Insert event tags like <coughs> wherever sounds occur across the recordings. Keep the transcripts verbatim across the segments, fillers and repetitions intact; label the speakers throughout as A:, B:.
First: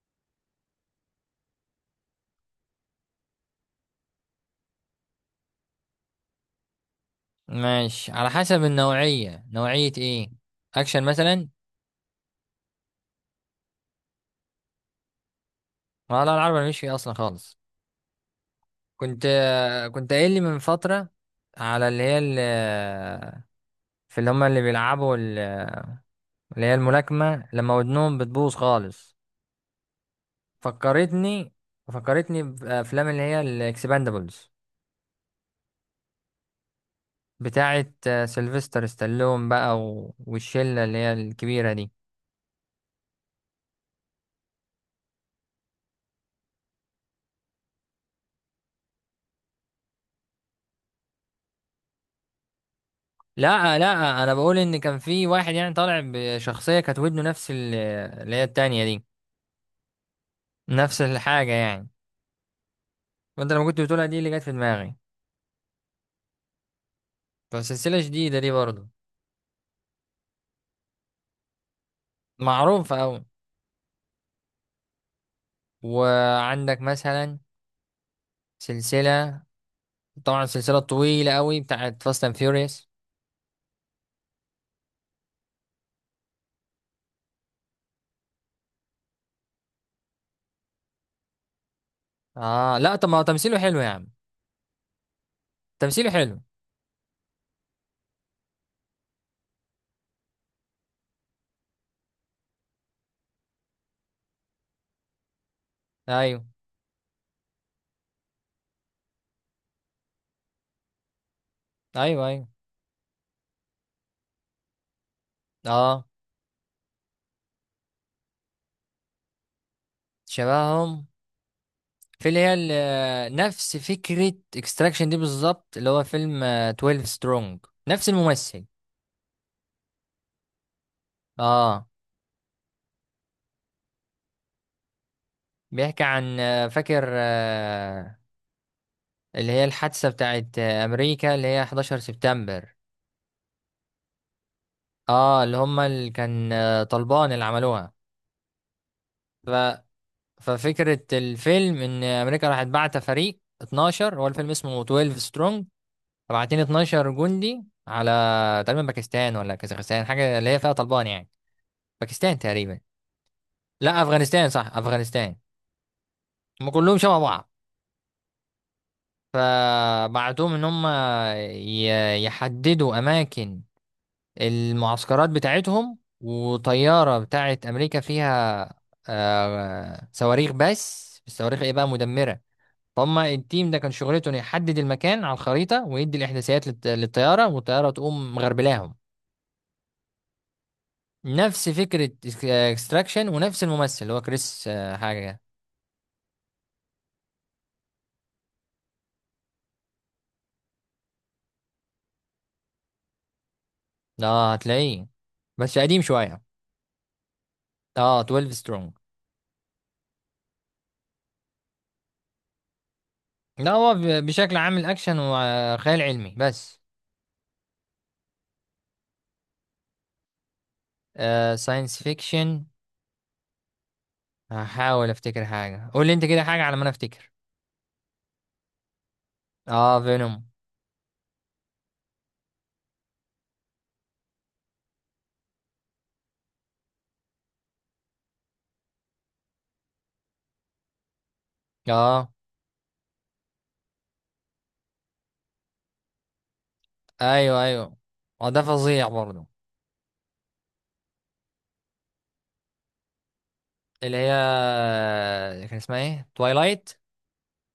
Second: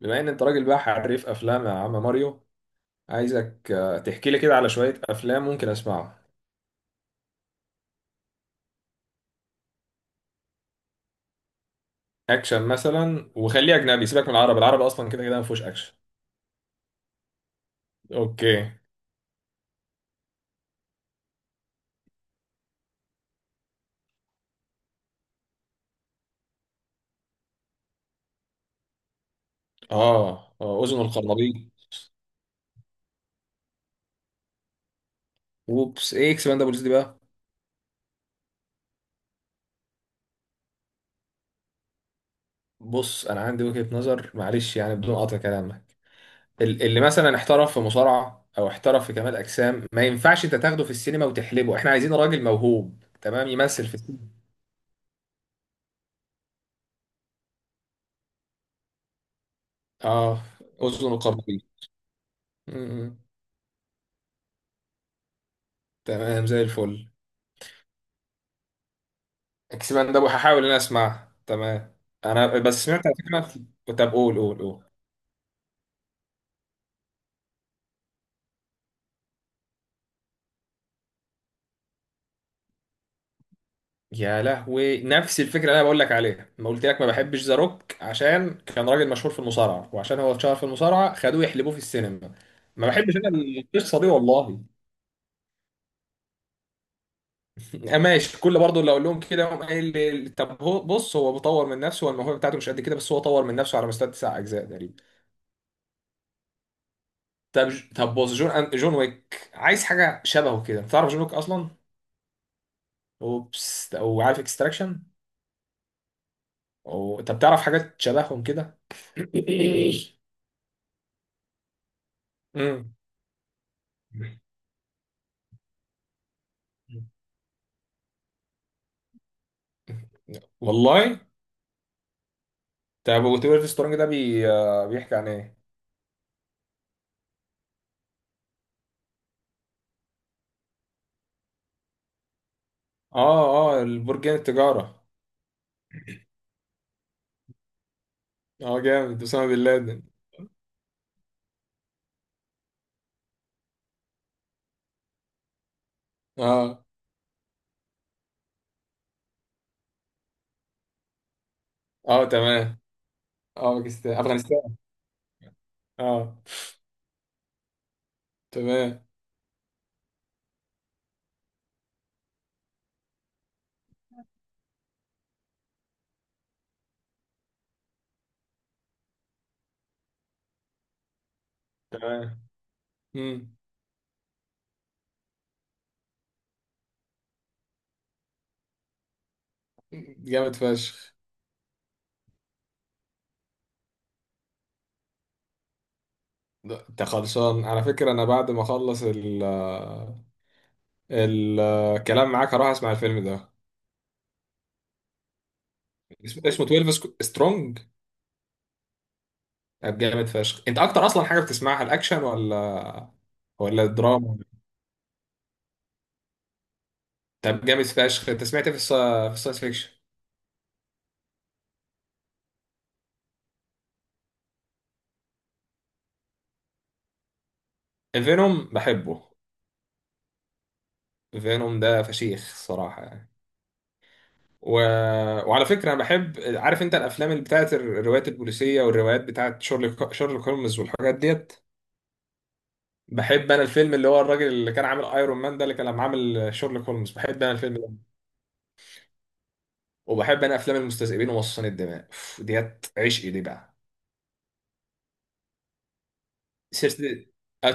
A: بما ان انت راجل بقى حريف افلام يا عم ماريو. عايزك آه، تحكي لي كده على شويه افلام ممكن اسمعها.
B: ماشي، على حسب النوعية. نوعية ايه؟ اكشن مثلا.
A: اكشن مثلا، وخليه اجنبي، سيبك من العربي، العربي اصلا كده كده ما فيهوش اكشن.
B: لا لا، العربي مش فيه اصلا خالص.
A: اوكي.
B: كنت كنت قايل لي من فترة على اللي هي ال- في اللي هما اللي بيلعبوا ال- اللي هي الملاكمة، لما ودنهم بتبوظ خالص.
A: اه آه، اذن
B: فكرتني
A: القرنبيط.
B: فكرتني بأفلام اللي هي الإكسباندبلز،
A: وبس ايه اكسباندابلز دي بقى؟
B: بتاعة سيلفستر ستالون بقى و- والشلة اللي هي الكبيرة دي.
A: بص انا عندي وجهه نظر، معلش يعني بدون قطع كلامك. ال- اللي مثلا احترف في مصارعه او احترف في كمال اجسام، ما ينفعش انت تاخده في السينما وتحلبه. احنا عايزين راجل موهوب تمام
B: لا
A: يمثل في
B: لا،
A: السينما.
B: أنا بقول إن كان في واحد يعني طالع بشخصية كانت ودنه نفس ال- اللي هي التانية دي،
A: اه،
B: نفس
A: اذن
B: الحاجة
A: القرنبيط.
B: يعني.
A: م- م.
B: وانت لما كنت بتقولها دي اللي جت في دماغي،
A: تمام زي الفل.
B: فسلسلة جديدة دي برضه،
A: اكسبان ده هحاول ان انا اسمعها، تمام. انا بس
B: معروفة
A: سمعت
B: أوي.
A: على فكره. طب قول قول قول.
B: وعندك مثلا سلسلة، طبعا سلسلة طويلة أوي بتاعت فاست اند فيوريوس.
A: يا لهوي نفس الفكره اللي انا بقول لك عليها، ما قلت لك ما بحبش ذا روك عشان كان راجل مشهور في المصارعه، وعشان هو اتشهر في المصارعه خدوه يحلبوه في السينما.
B: اه
A: ما
B: لا، طب
A: بحبش
B: ما هو
A: انا
B: تمثيله حلو يا
A: القصه
B: عم.
A: دي والله.
B: تمثيله حلو.
A: <laughs> آه، ماشي، كل برضه اللي اقول لهم كده يقوم قايل لي طب هو. بص، هو بيطور من نفسه والموهبه بتاعته مش قد كده، بس هو طور من نفسه على مستوى تسع اجزاء تقريبا.
B: ايوه،
A: طب، طب بص، جون جون ويك عايز حاجه شبهه كده. تعرف جون ويك اصلا؟
B: ايوه، ايوه.
A: اوبس. وعارف اكستراكشن؟
B: اه،
A: أو... طب تعرف حاجات شبههم كده؟ <coughs> <laughs>
B: شبههم في اللي هي
A: امم
B: ال- نفس فكرة اكستراكشن دي بالظبط، اللي هو فيلم آه، اتناشر سترونج. نفس الممثل.
A: والله.
B: اه،
A: طب وتبقى سترونج ده بي... آه، بيحكي عن ايه؟
B: بيحكي عن آه، فاكر آه، اللي هي الحادثة بتاعت آه، أمريكا، اللي هي حداشر سبتمبر.
A: اه اه، البرجين التجارة.
B: اه اللي هما اللي كان آه، طالبان اللي عملوها.
A: اه جامد، اسامة
B: ف...
A: بن لادن.
B: ففكرة الفيلم إن أمريكا راح بعت فريق اتناشر. هو الفيلم اسمه اتناشر سترونج. فبعتين
A: اه
B: اثنا عشر جندي على تقريبا باكستان ولا كازاخستان، حاجة اللي هي فيها طالبان يعني.
A: اه،
B: باكستان
A: تمام.
B: تقريبا.
A: اه،
B: لا،
A: باكستان
B: أفغانستان.
A: افغانستان.
B: صح، أفغانستان.
A: اه،
B: هم كلهم شبه بعض.
A: تمام.
B: فبعتوهم إن هم ي- يحددوا أماكن المعسكرات بتاعتهم، وطيارة بتاعت أمريكا فيها آه صواريخ، بس الصواريخ إيه بقى،
A: تمام.
B: مدمرة. فهم
A: امم
B: التيم ده كان شغلته إنه يحدد المكان على الخريطة ويدي الإحداثيات للط- للطيارة، والطيارة تقوم مغربلاهم.
A: جامد فشخ.
B: نفس فكرة اكستراكشن ونفس الممثل، اللي هو كريس آه حاجة.
A: ده- انت خلصان؟ على فكرة انا بعد ما اخلص ال آه، ال- الكلام معاك هروح اسمع الفيلم ده.
B: ده آه هتلاقيه، بس قديم شوية.
A: اسمه، اسمه اتناشر سترونج؟
B: اه، اتناشر سترونج.
A: طب جامد فشخ. انت اكتر اصلا حاجه بتسمعها الاكشن ولا
B: لا،
A: ولا
B: هو ب-
A: الدراما؟
B: بشكل عام الأكشن وخيال علمي بس.
A: طب جامد فشخ، انت سمعت ايه في الس- في الساينس فيكشن؟
B: آه ساينس فيكشن. هحاول افتكر حاجة، قول لي انت كده حاجة على ما انا افتكر.
A: فينوم بحبه.
B: اه، فينوم.
A: فينوم ده فشيخ الصراحه يعني. و... وعلى فكره انا بحب، عارف انت الافلام اللي بتاعت الروايات البوليسيه والروايات بتاعت شارلوك، شارلوك هولمز والحاجات ديت؟
B: اه،
A: بحب انا الفيلم اللي هو الراجل اللي كان عامل ايرون مان ده، اللي كان لما عامل شارلوك هولمز، بحب انا
B: ايوه،
A: الفيلم ده.
B: ايوه. اه، ده فظيع برضه.
A: وبحب انا افلام المستذئبين ومصاصين الدماء، أوف، ديت عشقي دي بقى.
B: اللي هي كان اسمها ايه، توايلايت؟
A: سلسله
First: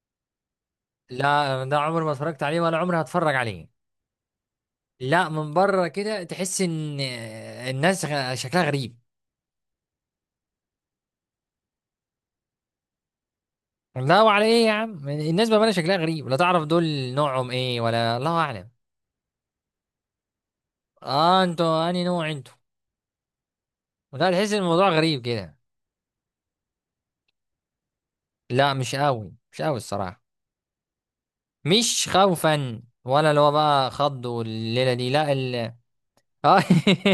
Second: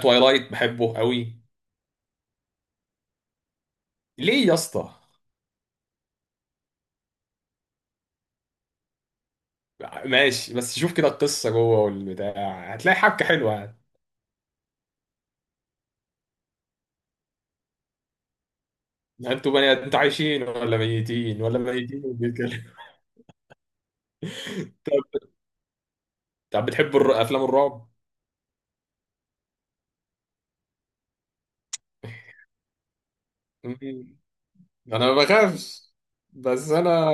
A: تويلايت بحبه قوي.
B: لا، ده عمري ما اتفرجت عليه ولا عمري هتفرج عليه.
A: ليه يا اسطى؟
B: لا، من بره كده تحس ان الناس غ- شكلها غريب.
A: ماشي، بس شوف كده القصه جوه والبتاع هتلاقي حبكه حلوه يعني.
B: لا، وعلى ايه يا عم الناس بقى شكلها غريب. لا تعرف دول نوعهم ايه ولا الله اعلم.
A: انتوا بني انتوا عايشين ولا ميتين؟
B: اه،
A: ولا
B: انتوا
A: ميتين
B: انهي نوع انتوا؟
A: وبيتكلم؟
B: لا، تحس ان
A: <laughs>
B: الموضوع
A: طب،
B: غريب كده.
A: طب بتحبوا الر- افلام الرعب؟
B: لا، مش قوي، مش قوي الصراحة. مش خوفا ولا اللي هو بقى
A: مم.
B: خض والليله دي
A: انا ما
B: لا ال...
A: بخافش،
B: آه. <laughs>
A: بس انا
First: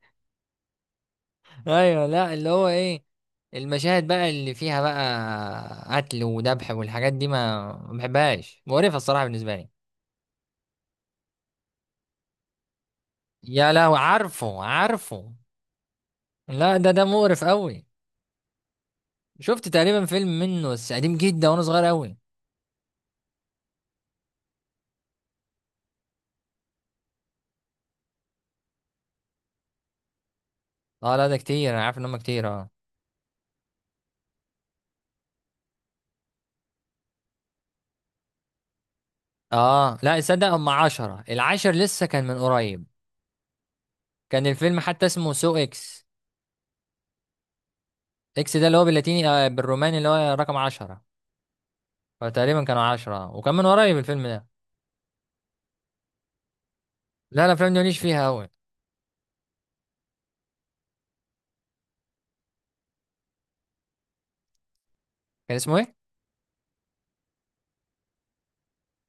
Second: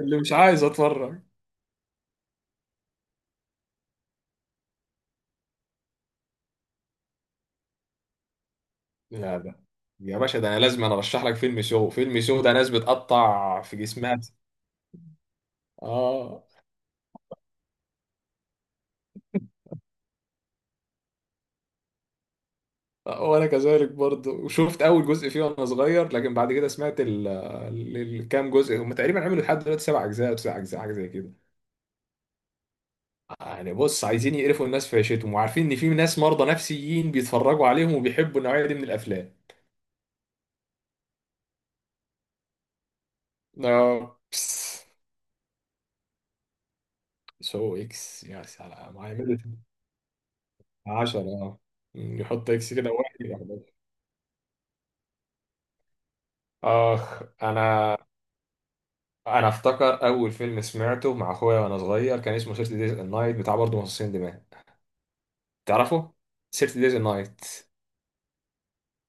A: اللي مش عايز اتفرج.
B: ايوه، لا اللي هو ايه، المشاهد بقى اللي فيها بقى قتل وذبح والحاجات دي، ما ما بحبهاش. مقرفه الصراحه
A: لا
B: بالنسبه
A: ده،
B: لي.
A: يا باشا ده انا لازم انا ارشح لك فيلم شو. فيلم شو ده ناس بتقطع
B: يا
A: في
B: لهوي،
A: جسمها.
B: عارفه، عارفه.
A: اه
B: لا، ده ده مقرف قوي. شفت تقريبا فيلم منه بس قديم جدا وانا صغير قوي.
A: آه، وانا كذلك برضه، وشفت اول جزء فيه وانا صغير، لكن بعد كده سمعت ال- ال- الكام جزء، هم تقريبا عملوا لحد دلوقتي سبع اجزاء او تسع اجزاء حاجه زي
B: اه لا،
A: كده.
B: ده كتير، انا عارف ان هم كتير، اه.
A: يعني بص، عايزين يقرفوا الناس في عيشتهم وعارفين ان في ناس مرضى نفسيين بيتفرجوا عليهم وبيحبوا النوعيه دي من الافلام.
B: اه، لا تصدق، هم عشرة، العاشر لسه كان من قريب.
A: آه،
B: كان الفيلم
A: بس.
B: حتى اسمه سو اكس.
A: سو اكس، يا
B: اكس ده اللي هو
A: سلام
B: باللاتيني
A: عامل.
B: آه بالروماني، اللي هو رقم عشرة.
A: عشرة اه. يحط
B: فتقريبا
A: اكس
B: كانوا
A: كده واحد
B: عشرة
A: يبقى
B: وكان من
A: حداشر.
B: قريب الفيلم ده.
A: اخ
B: لا، الافلام دي
A: انا.
B: ماليش فيها قوي.
A: انا افتكر اول فيلم سمعته مع اخويا وانا صغير كان اسمه ثلاثين دايز النايت، بتاع برضه مصاصين دماء.
B: كان اسمه ايه؟
A: تعرفه؟ ثلاثين دايز نايت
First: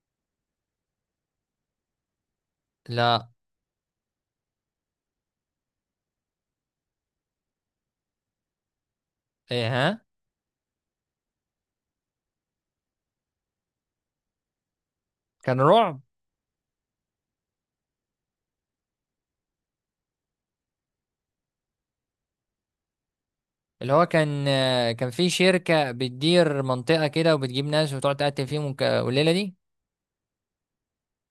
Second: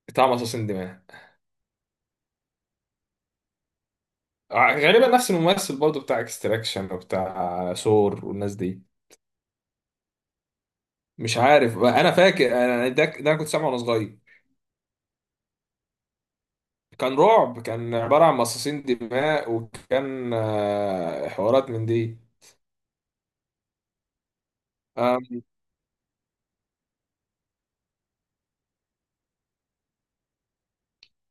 A: بتاع مصاصين دماء.
B: لا،
A: غالبا نفس الممثل برضه بتاع اكستراكشن وبتاع سور والناس دي.
B: ايه؟ ها،
A: مش عارف، انا فاكر انا ده, ده انا كنت سامعه وانا صغير.
B: كان رعب.
A: كان رعب. كان عبارة عن مصاصين دماء وكان آه، حوارات من دي.
B: اللي هو كان آه كان
A: آم،
B: في شركة بتدير منطقة كده وبتجيب ناس وتقعد تقتل فيهم وك- والليلة دي.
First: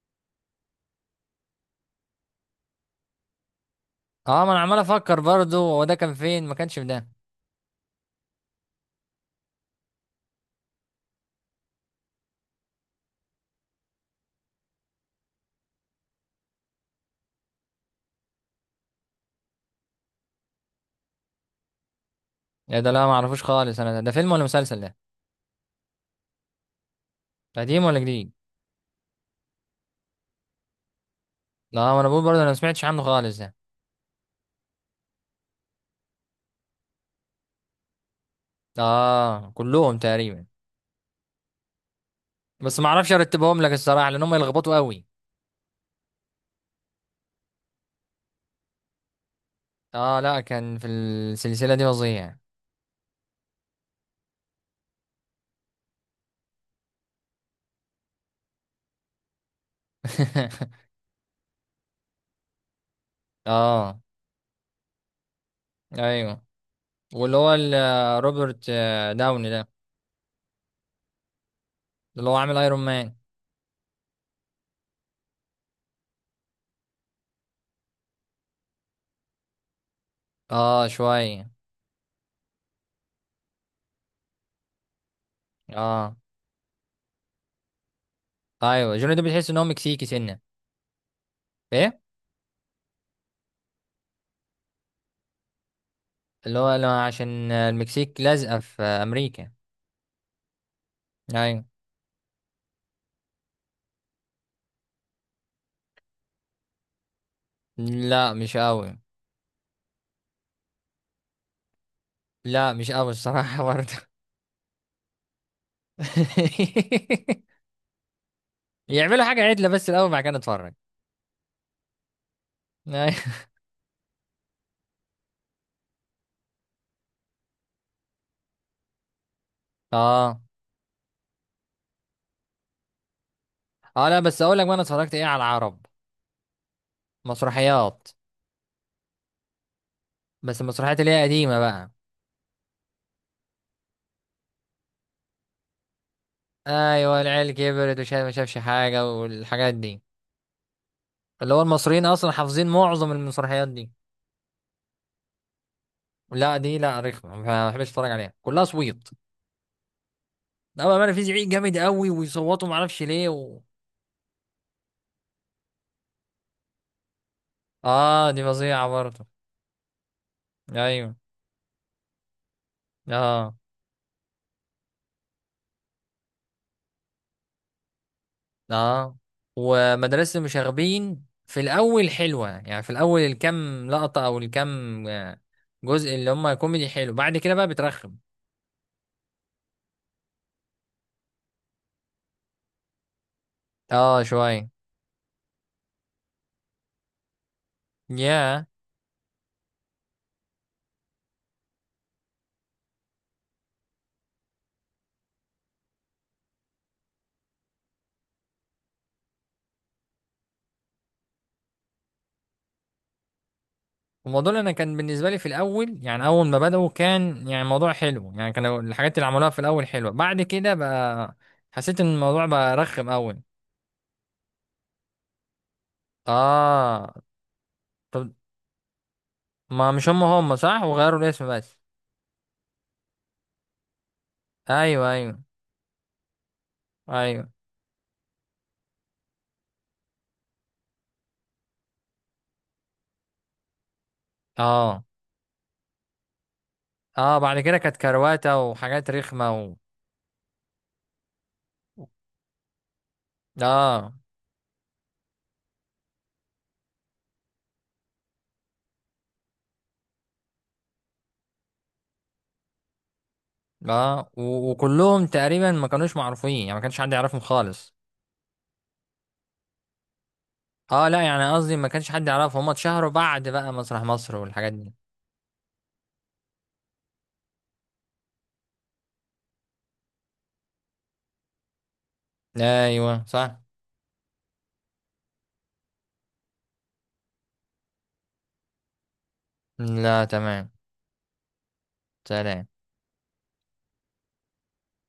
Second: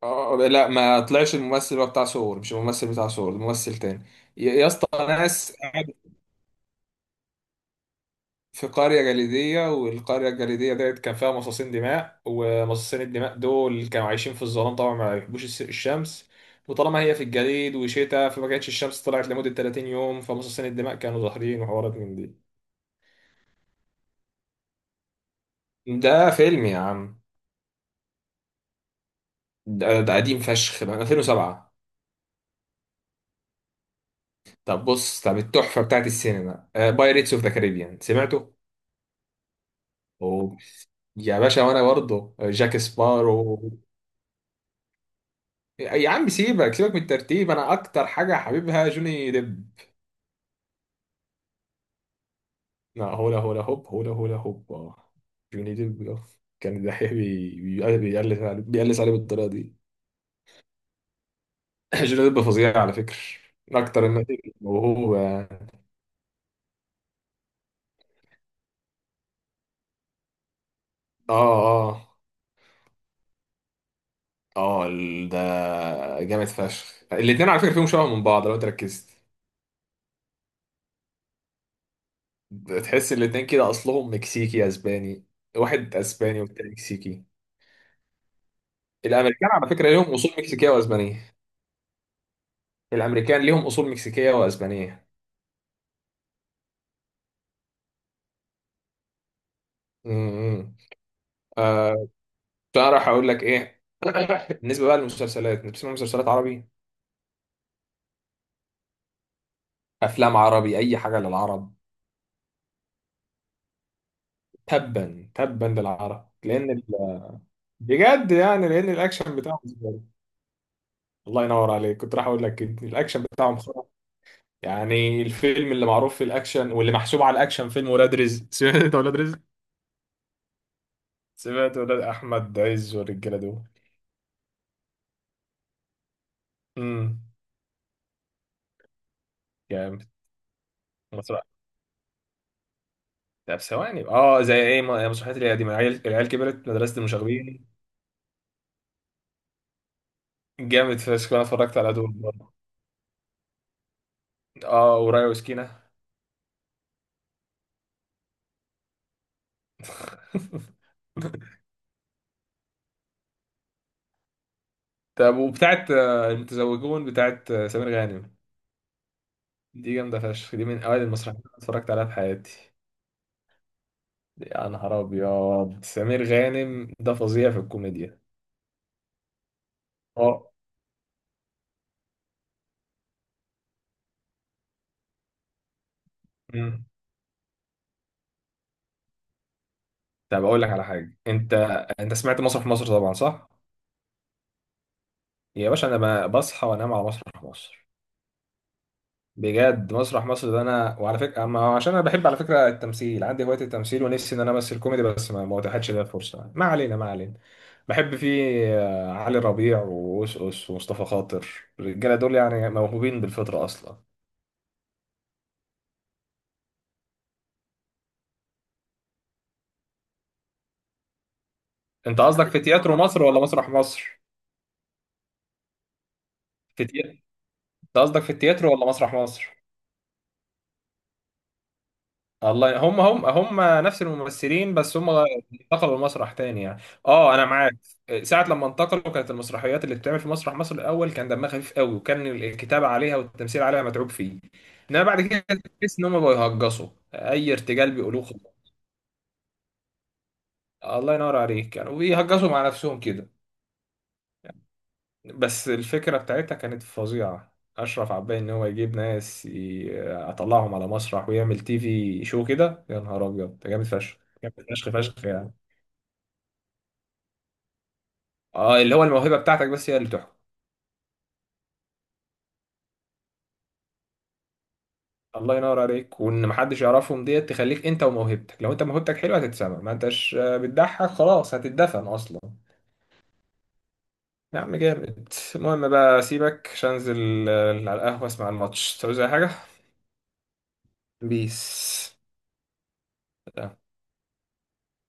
A: آه، لا، ما طلعش الممثل بقى بتاع سور، مش الممثل بتاع سور، الممثل تاني.
B: اه، ما
A: يا
B: انا
A: يا
B: عمال
A: اسطى،
B: افكر
A: ناس
B: برضه، هو ده كان فين، ما كانش في ده.
A: في قرية جليدية، والقرية الجليدية ديت كان فيها مصاصين دماء، ومصاصين الدماء دول كانوا عايشين في الظلام طبعا، ما بيحبوش الس- الشمس. وطالما هي في الجليد وشتاء، فما كانتش الشمس طلعت لمدة ثلاثين يوم، فمصاصين الدماء كانوا ظاهرين وحوارات من دي.
B: إيه ده؟ لا، ما اعرفوش خالص انا، ده, ده فيلم ولا مسلسل ده؟
A: ده فيلم يا عم.
B: قديم ولا جديد؟
A: ده, ده قديم فشخ من ألفين وسبعة.
B: لا، ما انا بقول برضه انا ما سمعتش عنه خالص ده.
A: طب بص، طب التحفة بتاعت السينما بايريتس اوف ذا كاريبيان سمعته؟
B: اه، كلهم تقريبا.
A: أوه. يا باشا، وانا برضه آه، جاك
B: بس ما اعرفش
A: سبارو.
B: ارتبهم لك الصراحة، لان هم يلخبطوا قوي.
A: يا عم سيبك، سيبك من الترتيب، انا اكتر حاجة حبيبها جوني ديب.
B: اه، لا كان في السلسلة دي فظيع.
A: لا، هولا هولا هوب، هولا هولا هوب، اه. جوني ديب آه. كان الدحيح <laughs> بي- بي- بيقلس عليه، بيقلس عليه بالطريقه دي.
B: <laughs>
A: <laughs> جوني ديب فظيع على فكره، من
B: اه،
A: اكتر الناس الموهوبه، اه.
B: ايوه. واللي هو ال- روبرت آه، داوني ده،
A: اه
B: اللي هو عامل ايرون مان.
A: اه ال- ده جامد فشخ. الاتنين على فكره فيهم شبه من بعض لو انت ركزت.
B: اه، شوية.
A: تحس الاتنين كده اصلهم مكسيكي اسباني. واحد
B: اه،
A: اسباني والتاني مكسيكي.
B: ايوه، جوني ده
A: الامريكان
B: بتحس ان هو
A: على فكره ليهم
B: مكسيكي
A: اصول
B: سنة.
A: مكسيكيه واسبانيه.
B: ايه،
A: الامريكان ليهم اصول مكسيكيه واسبانيه.
B: اللي هو لا، عشان المكسيك لازقة في امريكا.
A: امم
B: ايوه.
A: فأروح أقول لك إيه. <coughs> <laughs> بالنسبة بقى للمسلسلات أنت بتسمع مسلسلات عربي؟
B: لا، مش قوي.
A: أفلام عربي؟ أي حاجة للعرب؟
B: لا، مش قوي الصراحة برضه.
A: تبا تبا للعرب لأن ال...
B: <laughs>
A: بجد يعني، لأن
B: يعملوا
A: الأكشن
B: حاجة
A: بتاعهم
B: عدلة بس
A: زبالة.
B: الاول، بعد كده نتفرج.
A: الله ينور عليك، كنت راح أقول لك كده، الأكشن
B: أيوة.
A: بتاعهم خرا. يعني الفيلم اللي معروف في الأكشن واللي محسوب على الأكشن فيلم ولاد رزق. <laughs> سمعت أنت ولاد رزق؟
B: اه.
A: سمعت ولاد أحمد عز والرجالة دول؟
B: اه، لا بس اقول لك بقى انا اتفرجت ايه على العرب،
A: امم
B: مسرحيات.
A: جامد.
B: بس المسرحيات اللي هي
A: مسرح؟
B: قديمة بقى.
A: طب ثواني، اه. زي ايه؟ م- مسرحيات اللي هي دي من العيال، العيال كبرت، مدرسة
B: ايوه، العيال
A: المشاغبين.
B: كبرت، وشاف ما شافش حاجة، والحاجات دي.
A: جامد فشخ، انا
B: اللي هو
A: اتفرجت على
B: المصريين
A: دول.
B: اصلا حافظين معظم المسرحيات دي.
A: اه، ورايا وسكينة.
B: لا، دي لا، رخمة. ما بحبش اتفرج عليها، كلها صويت.
A: <laughs>
B: لا، بقى في زعيق جامد قوي ويصوتوا ما اعرفش ليه و...
A: طب وبتاعت آه، المتزوجون بتاعت آه، سمير
B: اه،
A: غانم،
B: دي فظيعة برضه.
A: دي جامدة فشخ، دي من أوائل
B: ايوه.
A: المسرحيات اللي اتفرجت عليها في حياتي.
B: اه.
A: يا نهار أبيض، سمير غانم ده فظيع في الكوميديا.
B: اه، ومدرسة
A: اه.
B: المشاغبين في الاول حلوة يعني، في الاول الكام لقطة او الكام آه، جزء اللي هم
A: مم.
B: كوميدي حلو، بعد كده بقى بترخم.
A: طب أقول لك على حاجة، أنت، أنت سمعت مسرح مصر طبعا صح؟
B: اه، شوية.
A: يا باشا، أنا ب- بصحى وأنام على مسرح مصر.
B: ياه.
A: بجد مسرح مصر ده انا، وعلى فكره أما عشان انا بحب على فكره التمثيل، عندي هوايه التمثيل ونفسي ان انا امثل كوميدي، بس ما ما اتاحتش ليا الفرصه، ما علينا ما علينا. بحب فيه آه، علي ربيع وأوس ومصطفى خاطر. الرجاله دول يعني موهوبين بالفطره اصلا.
B: الموضوع اللي انا كان بالنسبه لي في الاول يعني، اول ما بداوا كان يعني موضوع حلو يعني، كانوا الحاجات اللي عملوها في الاول حلوه، بعد كده بقى حسيت ان
A: انت
B: الموضوع
A: قصدك في
B: بقى
A: تياترو
B: رخم
A: مصر
B: قوي.
A: ولا مسرح مصر؟ في تي...
B: اه،
A: انت قصدك في
B: طب
A: التياترو ولا مسرح مصر؟
B: ما مش هم هم صح، وغيروا الاسم بس.
A: الله، هم هم هم، نفس الممثلين بس
B: ايوه،
A: هم
B: ايوه،
A: انتقلوا لمسرح تاني يعني. اه، انا
B: ايوه.
A: معاك. ساعة لما انتقلوا، كانت المسرحيات اللي بتتعمل في مسرح مصر الاول كان دمها خفيف قوي، وكان الكتابة عليها والتمثيل عليها متعوب فيه. انما
B: اه.
A: بعد كده تحس ان هم بقوا يهجصوا،
B: اه،
A: اي
B: بعد كده
A: ارتجال
B: كانت
A: بيقولوه
B: كرواته
A: خلاص.
B: وحاجات رخمه و...
A: الله ينور عليك، كانوا بيهجصوا مع نفسهم كده.
B: اه.
A: بس الفكرة بتاعتها كانت فظيعة، اشرف عباي، ان هو يجيب ناس يطلعهم على مسرح ويعمل تي في شو كده، يا نهار ابيض ده جامد فشخ.
B: اه
A: جامد
B: و...
A: فشخ فشخ
B: وكلهم
A: يعني،
B: تقريبا ما كانوش معروفين يعني، ما كانش حد يعرفهم خالص.
A: اه. اللي هو الموهبه بتاعتك بس هي اللي تحكم.
B: اه لا، يعني قصدي ما كانش حد يعرفهم، هم اتشهروا بعد بقى مسرح مصر والحاجات دي.
A: الله ينور عليك، وان محدش يعرفهم ديت تخليك انت وموهبتك، لو انت موهبتك حلوه هتتسمع. ما انتش آه، بتضحك خلاص، هتتدفن اصلا.
B: ايوه صح.
A: يا عم جامد. المهم بقى سيبك، عشان انزل آه، على القهوه اسمع الماتش. تعوز اي حاجه؟
B: لا تمام.
A: بيس.
B: سلام.